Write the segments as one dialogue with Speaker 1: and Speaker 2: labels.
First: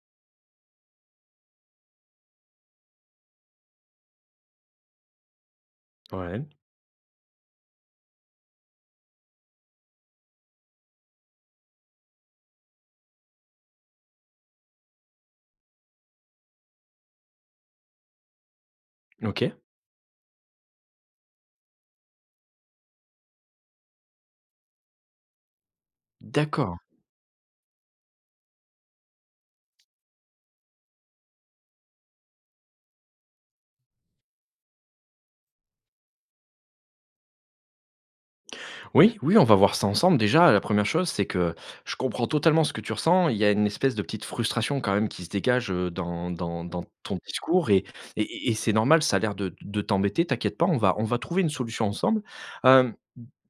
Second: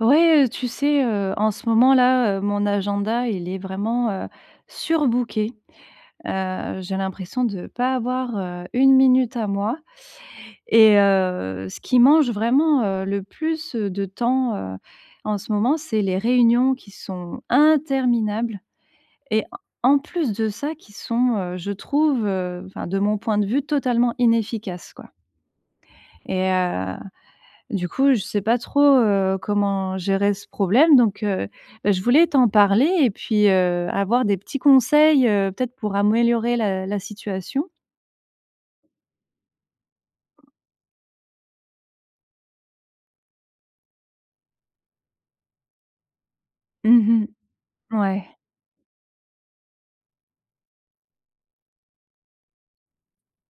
Speaker 1: Oui, heu, tu sais, heu, en ce moment, là, heu, mon agenda, il est vraiment, heu, surbooké.
Speaker 2: Ouais.
Speaker 1: Heu, j'ai l'impression de pas avoir, heu, 1 minute à moi et heu, ce qui mange, vraiment, heu, le plus, heu, de temps, heu, en ce moment, c'est les réunions qui sont interminables et
Speaker 2: OK.
Speaker 1: en plus de ça, qui sont, heu, je trouve, heu, enfin, de mon point de vue, totalement inefficaces, quoi et
Speaker 2: D'accord.
Speaker 1: heu, du coup, je sais pas trop, heu, comment gérer ce problème. Donc heu, bah, je voulais t'en parler et puis, heu, avoir des petits conseils, heu, peut-être pour améliorer la la situation.
Speaker 2: Oui. Oui, on va voir ça ensemble. Déjà, heu, la 1re chose, c'est que je comprends totalement ce que tu ressens. Il y a une espèce de petite frustration, quand même, qui se dégage, heu, dans dans dans
Speaker 1: Mmh
Speaker 2: ton
Speaker 1: mh.
Speaker 2: discours et et
Speaker 1: Ouais.
Speaker 2: et et c'est normal. Ça a l'air de de t'embêter. T'inquiètes pas, on va on va trouver une solution ensemble. Hem,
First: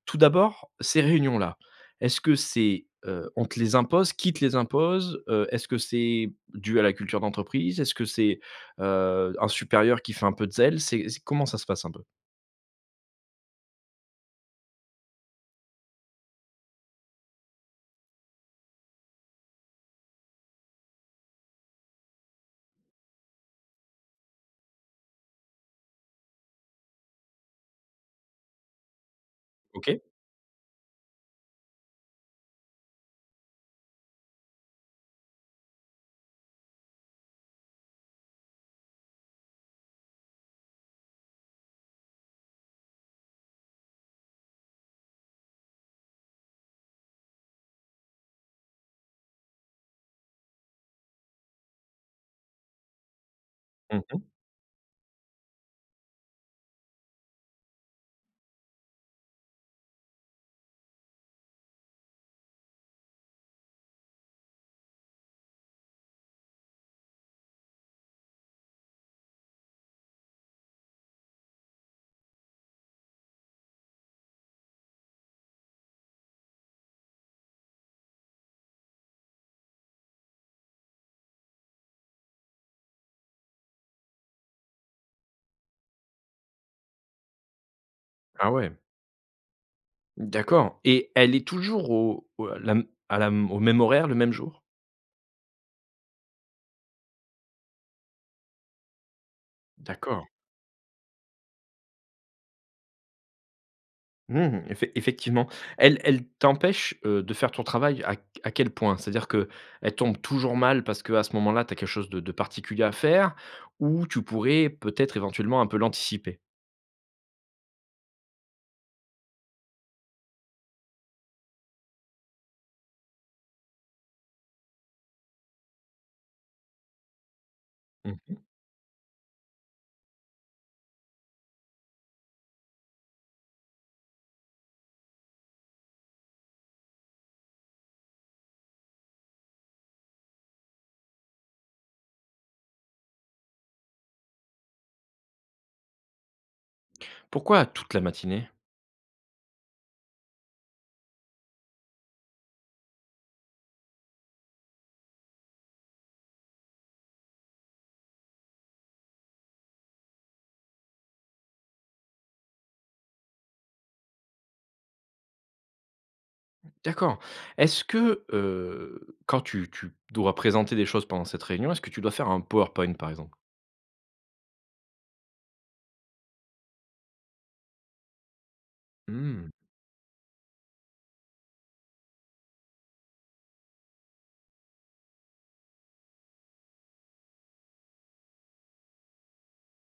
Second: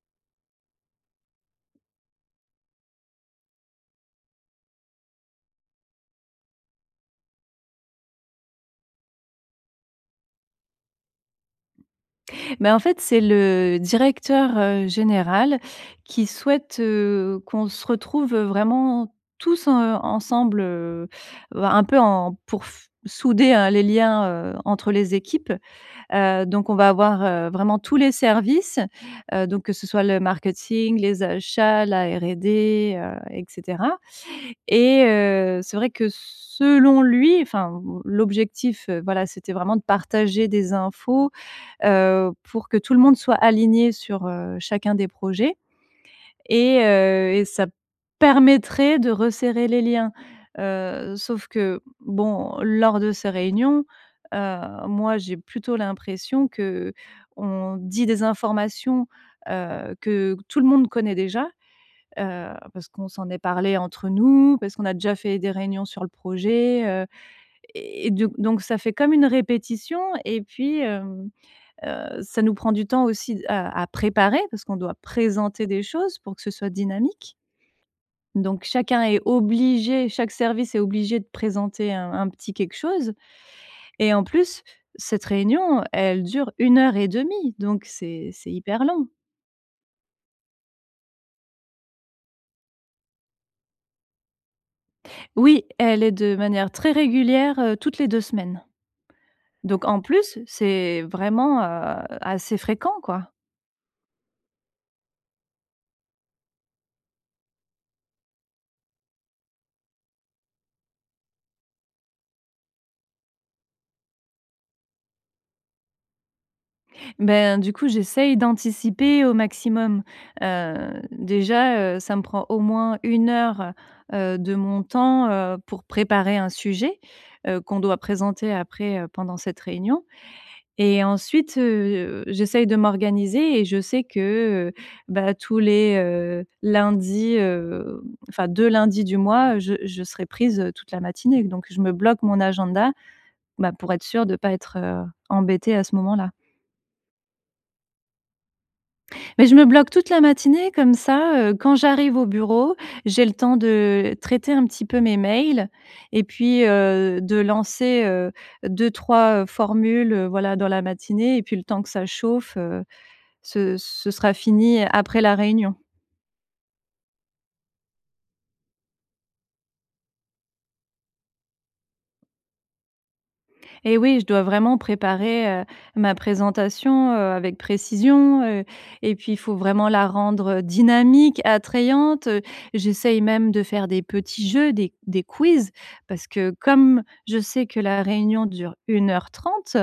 Speaker 2: tout d'abord, ces réunions-là, est-ce que c'est heu, on te les impose? Qui te les impose? Heu est-ce que c'est dû à la culture d'entreprise? Est-ce que c'est, heu, un supérieur qui fait un peu de zèle? C'est c comment ça se passe un peu?
Speaker 1: Ben, en fait, c'est le directeur, heu, général, qui souhaite, heu, qu'on se retrouve, vraiment, tous, heu, ensemble, heu heu, un peu, en pour f souder, heu, les liens, heu, entre les équipes. Heu, donc on va avoir, heu, vraiment tous les services, heu donc que ce
Speaker 2: OK.
Speaker 1: soit le marketing, les achats, la R&D, heu et cetera et heu, c'est vrai que, s selon lui enfin, l l'objectif, heu, voilà, c'était vraiment de partager des infos, heu, pour que tout le monde soit aligné sur, heu, chacun des projets et heu, et ça permettrait de resserrer les liens. Heu, sauf que bon, lors de ces réunions,
Speaker 2: Mmh mh.
Speaker 1: heu, moi, j'ai plutôt l'impression qu’on dit des informations, heu, que tout le monde connaît déjà, heu, parce qu'on s'en est parlés entre nous, parce qu'on a déjà fait des réunions sur le projet, heu et et d donc ça fait comme une répétition et puis, hem, heu, ça nous prend du temps aussi à à préparer parce qu'on doit présenter des choses pour que ce soit dynamique. Donc chacun est obligé, chaque service est obligé de présenter un un petit quelque chose et en plus, cette réunion, elle dure 1 heure 1/2, donc c'est c'est
Speaker 2: Ah ouais.
Speaker 1: hyper long.
Speaker 2: D'accord, et elle est toujours au au à la m à la m au même horaire, le même jour?
Speaker 1: Oui, elle est de manière très régulière, heu, toutes les 2 semaines. Donc en
Speaker 2: D'accord.
Speaker 1: plus, c'est vraiment, heu, assez fréquent, quoi.
Speaker 2: Mmh, effec effectivement. Elle elle t'empêche, heu, de faire ton travail à q à quel point? C'est-à-dire qu'elle tombe toujours mal parce qu'à ce moment-là, tu as quelque chose de de particulier à faire ou tu pourrais peut-être éventuellement un peu l'anticiper?
Speaker 1: Ben, du coup, j'essaye d'anticiper au maximum. Heu, déjà, heu, ça me prend au moins 1 heure, heu, de mon temps, heu, pour préparer un sujet, heu, qu'on doit
Speaker 2: Mmh mh.
Speaker 1: présenter après pendant cette réunion et ensuite, heu, j'essaye de m'organiser et je sais que, heu bah, tous les, heu, lundis, heu, enfin 2 lundis du mois, je je serai prise toute la matinée donc je me bloque mon agenda, bah, pour être sûre de pas être embêtée à ce moment-là.
Speaker 2: Pourquoi toute la matinée?
Speaker 1: Bah, je me bloque toute la matinée comme ça, heu, quand j'arrive au bureau, j'ai le temps de traiter un petit peu mes mails et puis, heu, de lancer, heu, 2-3 formules, voilà, dans la matinée et puis le temps que ça chauffe, heu, ce ce sera fini après la réunion.
Speaker 2: D'accord, est-ce que, heu, quand tu tu dois présenter des choses pendant cette réunion, est-ce que tu dois faire un PowerPoint, par exemple?
Speaker 1: Eh oui, je dois vraiment préparer, heu, ma présentation, heu, avec précision, heu et puis, il
Speaker 2: Mmh.
Speaker 1: faut vraiment la rendre dynamique, attrayante. J'essaye même de faire des petits jeux, des des quiz, parce que comme je sais que la réunion dure 1 heure 30,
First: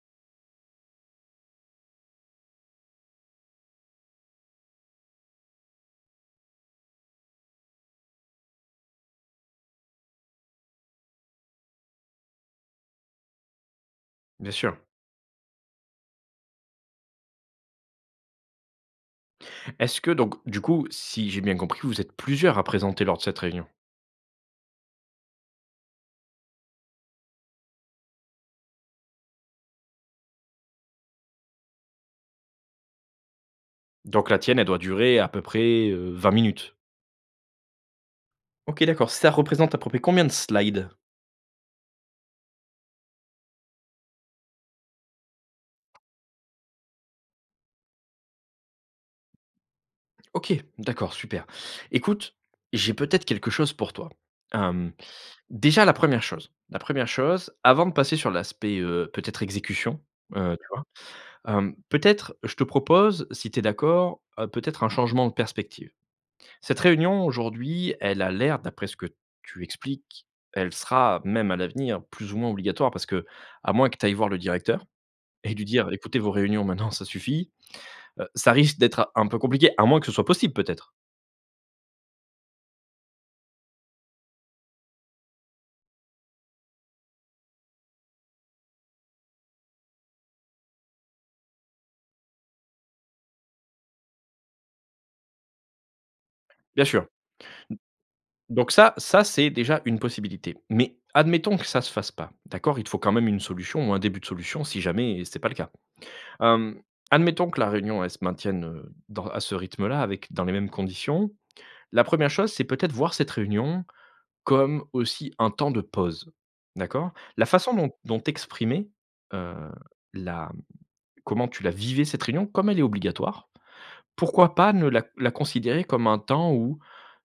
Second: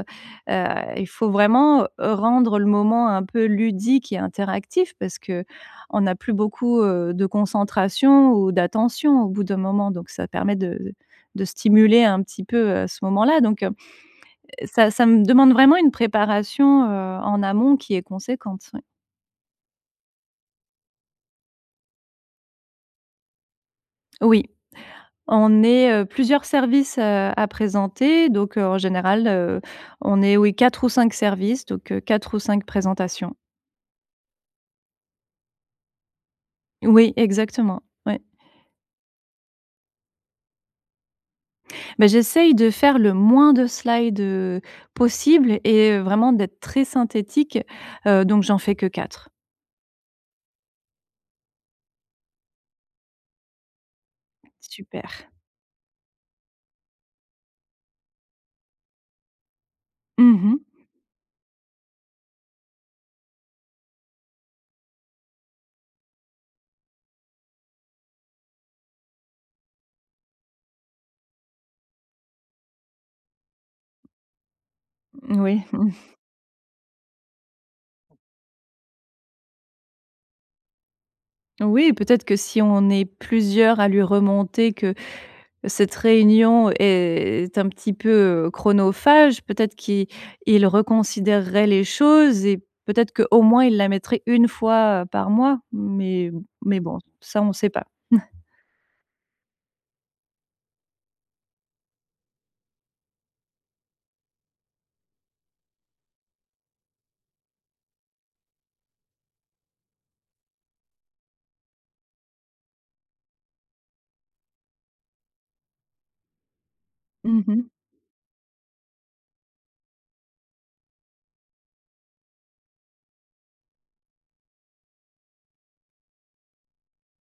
Speaker 1: heu, il faut vraiment rendre le moment un peu ludique et interactif parce qu'on n'a plus beaucoup, heu, de concentration ou d'attention au bout d'un moment donc ça permet de de stimuler un petit peu, heu, ce moment-là donc, heu,
Speaker 2: Bien sûr!
Speaker 1: ça ça me demande vraiment une préparation, heu, en amont qui est conséquente, oui.
Speaker 2: Est-ce que donc du coup, si j'ai bien compris, vous êtes plusieurs à présenter lors de cette réunion?
Speaker 1: Oui. On est, heu, plusieurs services, heu, à présenter, donc heu, en général, heu, on est, oui, 4 ou 5 services, donc heu, 4 ou 5 présentations.
Speaker 2: Donc la tienne elle doit durer à peu près, heu, 20 minutes?
Speaker 1: Oui, exactement. Ouais.
Speaker 2: OK, d'accord, ça représente à peu près combien de slides?
Speaker 1: Mais j'essaye de faire le moins de slide, heu, possible et heu, vraiment d'être très synthétique, heu, donc j'en fais que 4.
Speaker 2: OK, d'accord, super! Écoute, j'ai peut-être quelque chose pour toi. Hem,
Speaker 1: Super.
Speaker 2: déjà la 1re chose la 1re chose avant de passer sur l'aspect, heu, peut-être exécution,
Speaker 1: Mmh
Speaker 2: heu,
Speaker 1: mh.
Speaker 2: tu vois? Hem, peut-être je te propose, si tu es d'accord, heu, peut-être un changement de perspective. Cette réunion aujourd'hui elle a l'air d'après ce que tu expliques elle sera même à l'avenir plus ou moins obligatoire, parce qu'à moins que tu ailles voir le directeur et
Speaker 1: Moui,
Speaker 2: lui dire:
Speaker 1: mmh.
Speaker 2: «Écoutez, vos réunions, maintenant, ça suffit», heu, ça risque d'être un peu compliqué, à moins que ce soit possible, peut-être?
Speaker 1: Oui peut-être que si on est plusieurs à lui remonter que cette réunion est un petit peu, heu, chronophage, peut-être qu'il il reconsidérerait les choses et peut-être qu'au moins il la mettrait 1 fois par mois, mais mais
Speaker 2: Bien
Speaker 1: bon,
Speaker 2: sûr. D
Speaker 1: ça on sait pas.
Speaker 2: donc ça ça c'est déjà une possibilité. Mais admettons que ça se fasse pas, d'accord, il te faut quand même une solution ou un début de solution si jamais c'est pas le cas. Hem, admettons que la réunion elle se maintienne, heu, dans à ce rythme-là avec dans les mêmes conditions, la 1re chose c'est peut-être voir cette réunion comme aussi un temps de pause. D'accord?
Speaker 1: Mmh
Speaker 2: La
Speaker 1: mh.
Speaker 2: façon dont dont tu exprimais, heu, la comment tu la vivais cette réunion, comme elle est obligatoire, pourquoi pas ne la la considérer comme un temps où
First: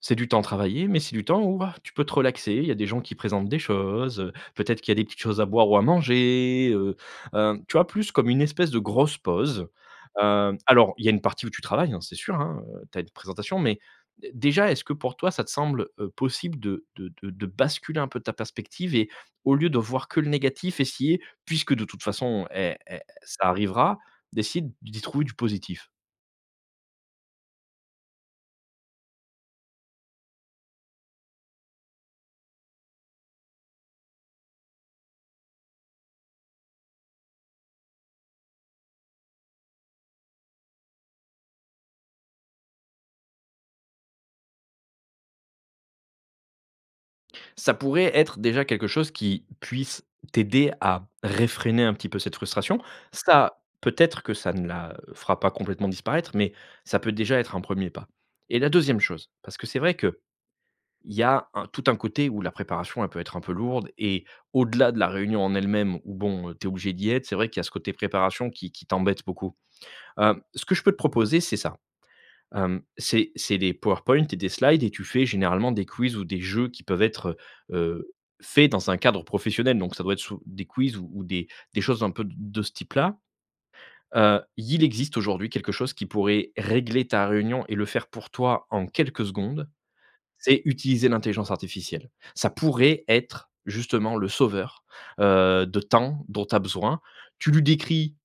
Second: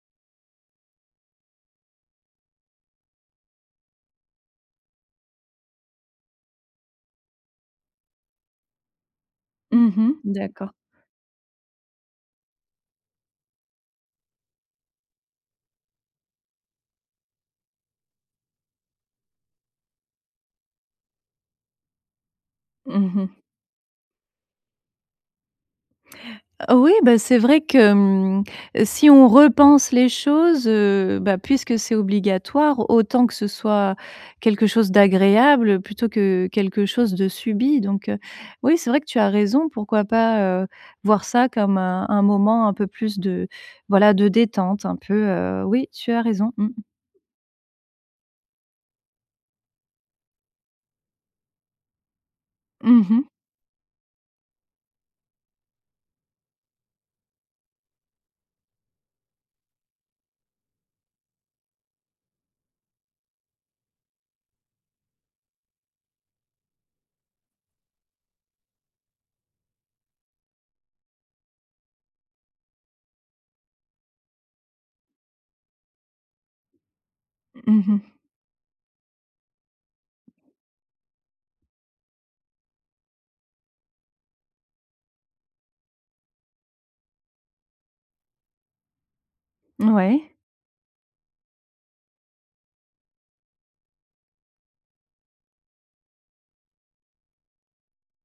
Speaker 2: c'est du temps travaillé, mais c'est du temps où, ah, tu peux te relaxer. Il y a des gens qui présentent des choses, heu, peut-être qu'il y a des petites choses à boire ou à manger, heu heu, tu vois? Plus comme une espèce de grosse pause.
Speaker 1: Mmh mh,
Speaker 2: Heu,
Speaker 1: d'accord.
Speaker 2: alors il y a une partie où tu travailles, hein, c'est sûr, hein, heu, tu as une présentation, mais d déjà est-ce que pour toi ça te semble, heu, possible de de de de basculer un peu ta perspective et au lieu de voir que le négatif, essayer puisque de toute façon è è
Speaker 1: Mmh mh.
Speaker 2: ça arrivera, d'essayer d d'y trouver du positif?
Speaker 1: Oui bah, c'est vrai que, mmh, si on repense les choses, heu, bah, puisque c'est obligatoire autant que ce soit quelque chose d'agréable, plutôt que quelque chose de subi. Donc, heu, oui c'est vrai que tu as raison, pourquoi pas, heu, voir ça comme un un moment un peu plus de voilà, de détente un peu, heu oui tu as raison, mmh.
Speaker 2: Ça pourrait être déjà quelque chose qui puisse t'aider à réfréner un petit peu cette frustration.
Speaker 1: Mmh mh.
Speaker 2: Ça, peut-être que ça ne la fera pas complètement disparaître, mais ça peut déjà être un 1er pas et la 2e chose, parce que c'est vrai qu'il y a un tout un côté où la préparation elle peut être un peu lourde et au-delà de la réunion en elle-même où bon, heu, tu es obligée d'y être, c'est vrai qu'il y a ce côté préparation qui qui t'embête beaucoup. Hem, ce que je peux te proposer c'est ça. Hem, c'est c'est des powerpoints et des slides et tu fais généralement des quiz ou des jeux qui peuvent être, heu,
Speaker 1: Mmh mh.
Speaker 2: heu, faits dans un cadre professionnel. Donc ça doit être sous des quiz ou des des choses un peu de de ce type-là. Heu, il existe aujourd'hui quelque chose qui pourrait régler ta réunion et le faire pour toi en quelques secondes,
Speaker 1: Mouais.
Speaker 2: c'est utiliser l'intelligence artificielle. Ça pourrait être justement le sauveur, heu, de temps dont tu as besoin. Tu lui décris,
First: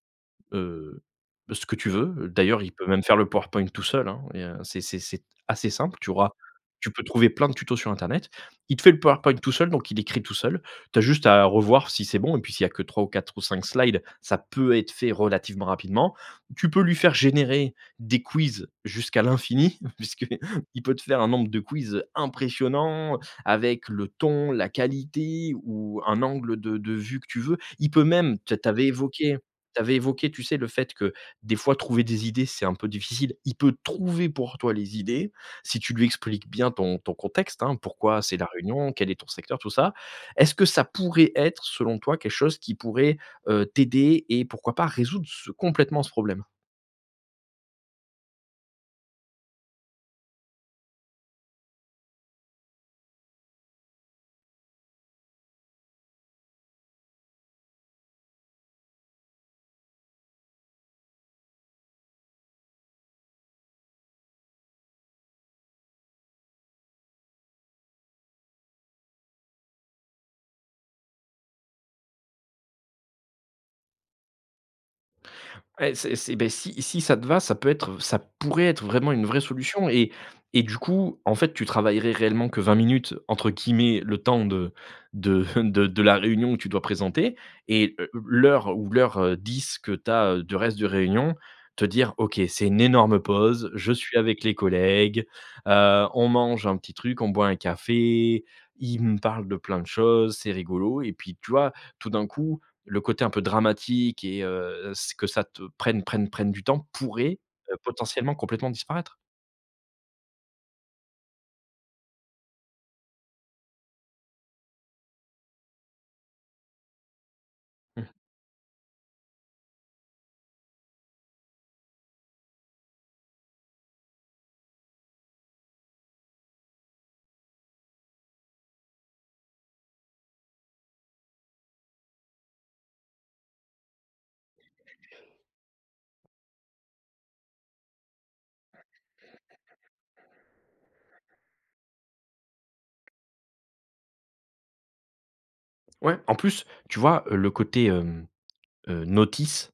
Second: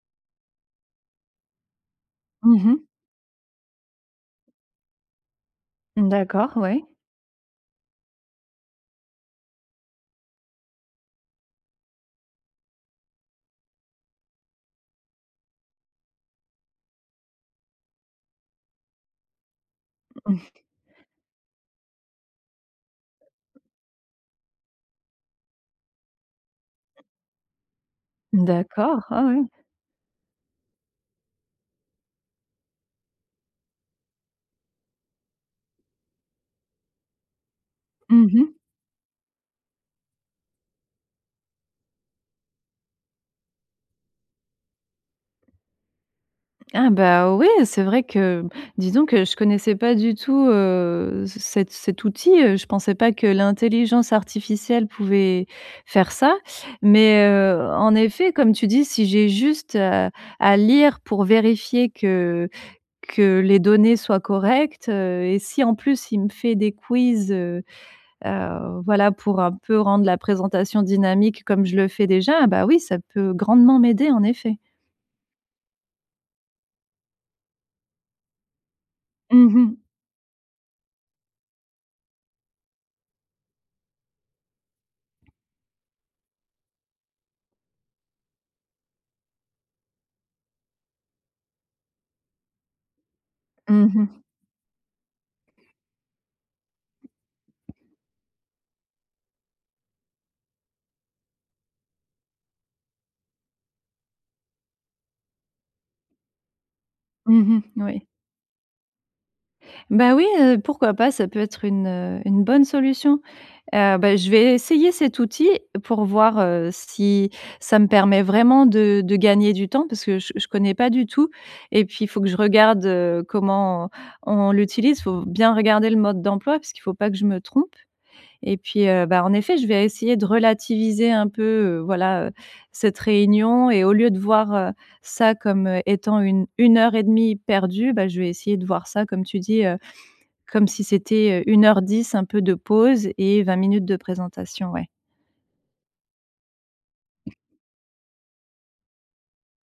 Speaker 2: heu, ce que tu veux, d'ailleurs
Speaker 1: Mmh
Speaker 2: il
Speaker 1: mh.
Speaker 2: peut même faire le powerpoint tout seul, hein. Il y a c'est c'est c'est assez simple
Speaker 1: Mmh
Speaker 2: tu auras
Speaker 1: d'accord, oui.
Speaker 2: tu peux trouver plein de tutos sur internet. Il te fait le powerpoint tout seul, donc il écrit tout seul, tu as juste à revoir si c'est bon et puis s'il y a que 3 ou 4 ou 5 slides ça peut être fait relativement rapidement. Tu peux lui faire générer des quiz jusqu'à l'infini puisqu'il peut te faire un nombre de quiz, heu, impressionnant, avec le ton, la qualité ou un angle de de vue que tu veux. Il peut même- tu as tu avais
Speaker 1: D'accord. Ah
Speaker 2: évoqué
Speaker 1: ouais!
Speaker 2: tu avais évoqué tu sais, le fait que des fois trouver des idées c'est un peu difficile- il peut trouver pour toi les idées si tu lui expliques bien ton ton contexte, hein. Pourquoi
Speaker 1: Mmh
Speaker 2: c'est la
Speaker 1: mh.
Speaker 2: réunion, quel est ton secteur tout ça. Est-ce que ça pourrait être selon toi quelque chose qui pourrait, heu, t'aider et pourquoi pas résoudre ce complètement ce problème?
Speaker 1: Ah bah ouais! C'est vrai que disons que je connaissais pas du tout, heu, c cet cet outil, heu, je pensais pas que l'intelligence artificielle pouvait faire ça. Mais, heu, en effet, comme tu dis, si j'ai juste, heu, à lire pour vérifier que que les données soient correctes, heu et si en plus il me fait des quiz, heu heu, voilà pour un peu rendre la présentation dynamique comme je le fais déjà, bah, oui ça peut grandement m'aider en effet.
Speaker 2: Et c'est c'est bah, si si ça te va, ça peut être v ça pourrait être vraiment une vraie
Speaker 1: Mmh mh.
Speaker 2: solution et et du coup, en fait, tu travaillerais réellement «que 20 minutes», entre guillemets, le temps de de de de la réunion que tu dois présenter. Et heu, l'heure ou l'heure, heu, 10 que tu as du reste de réunion, te dire: «OK, c'est une énorme pause,
Speaker 1: Mmh
Speaker 2: je suis
Speaker 1: mh.
Speaker 2: avec les collègues, heu, on mange un petit truc, on boit un café, ils me parlent de plein de choses, c'est rigolo» et puis, tu vois, tout d'un coup, le côté un peu dramatique et heu, ce que ça te prenne prenne prenne du temps pourrait,
Speaker 1: Mmh mh,
Speaker 2: heu,
Speaker 1: mouais.
Speaker 2: potentiellement complètement disparaître.
Speaker 1: Bah oui, heu, pourquoi pas? Ça peut être une une bonne solution. Heu, bah, je vais essayer cet outil pour voir, heu, si ça me
Speaker 2: Mmh.
Speaker 1: permet vraiment de de gagner du temps. Parce que je je connais pas du tout, et puis, il faut que je regarde comment on l'utilise, faut bien regarder le mode d'emploi, parce qu'il faut pas que je me trompe. Et puis, heu, bah, en effet, je vais essayer de relativiser un peu, heu, voilà, heu, cette réunion. Et au lieu de voir, heu, ça comme étant une une heure et demie perdue, bah, je vais essayer de voir ça, comme tu dis, heu, comme si c'était, heu, 1 heure 10 un peu de pause et 20 minutes de présentation, ouais.
Speaker 2: Ouais. En plus, tu vois, heu, le côté, hem, heu, notice,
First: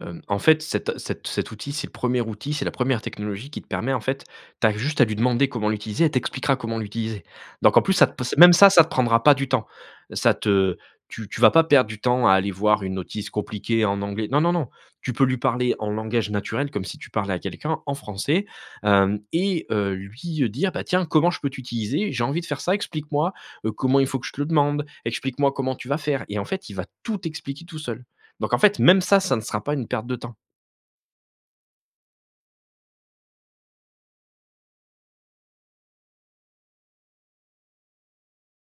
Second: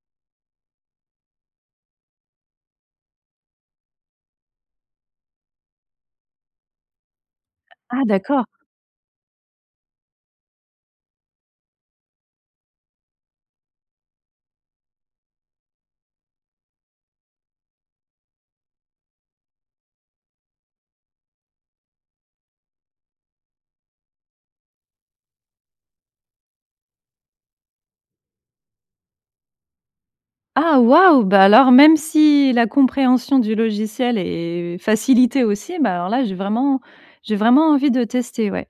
Speaker 2: hem, en fait, cet cet cet outil, c'est le 1er outil, c'est la 1re technologie qui te permet, en fait, tu as juste à lui demander comment l'utiliser, elle t'expliquera comment l'utiliser. Donc, en plus,
Speaker 1: Ah
Speaker 2: ça t p c
Speaker 1: d'accord!
Speaker 2: même ça, ça te prendra pas du temps. Ça te tu tu vas pas perdre du temps à aller voir une notice compliquée en anglais. Non, non, non, tu peux lui parler en langage naturel, comme si tu parlais à quelqu'un en français, hem, et, heu, lui heu, dire: «Bah, tiens comment je peux t'utiliser? J'ai envie de faire ça, explique-moi, heu, comment il faut que je te le demande, explique-moi comment tu vas faire». Et en fait, il va tout t'expliquer, tout seul. Donc, en fait, même ça, ça ne sera pas une perte de temps.
Speaker 1: Ah, waouh! Bah, alors même si la compréhension du logiciel est facilitée aussi, bah, alors là, j'ai vraiment j'ai vraiment envie de tester, ouais.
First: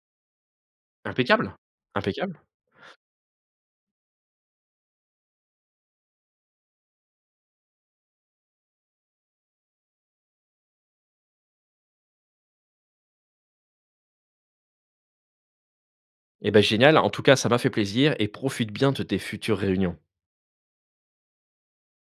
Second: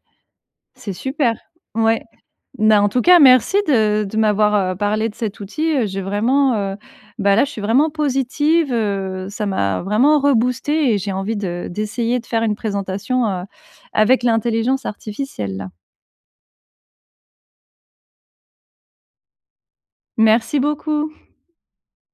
Speaker 1: C'est super.
Speaker 2: Impeccable,
Speaker 1: Ouais.
Speaker 2: impeccable.
Speaker 1: Bah, en tout cas, merci de de m'avoir, heu, parlé de cet outil, heu. J'ai vraiment, heu, bah, là, je suis vraiment positive, heu, ça m'a vraiment reboostée et j'ai envie de d'essayer de faire une présentation, heu, avec l'intelligence artificielle, là.
Speaker 2: Et bah, génial! En tout cas, ça m'a fait plaisir et profite bien de tes futures réunions.
Speaker 1: Merci beaucoup!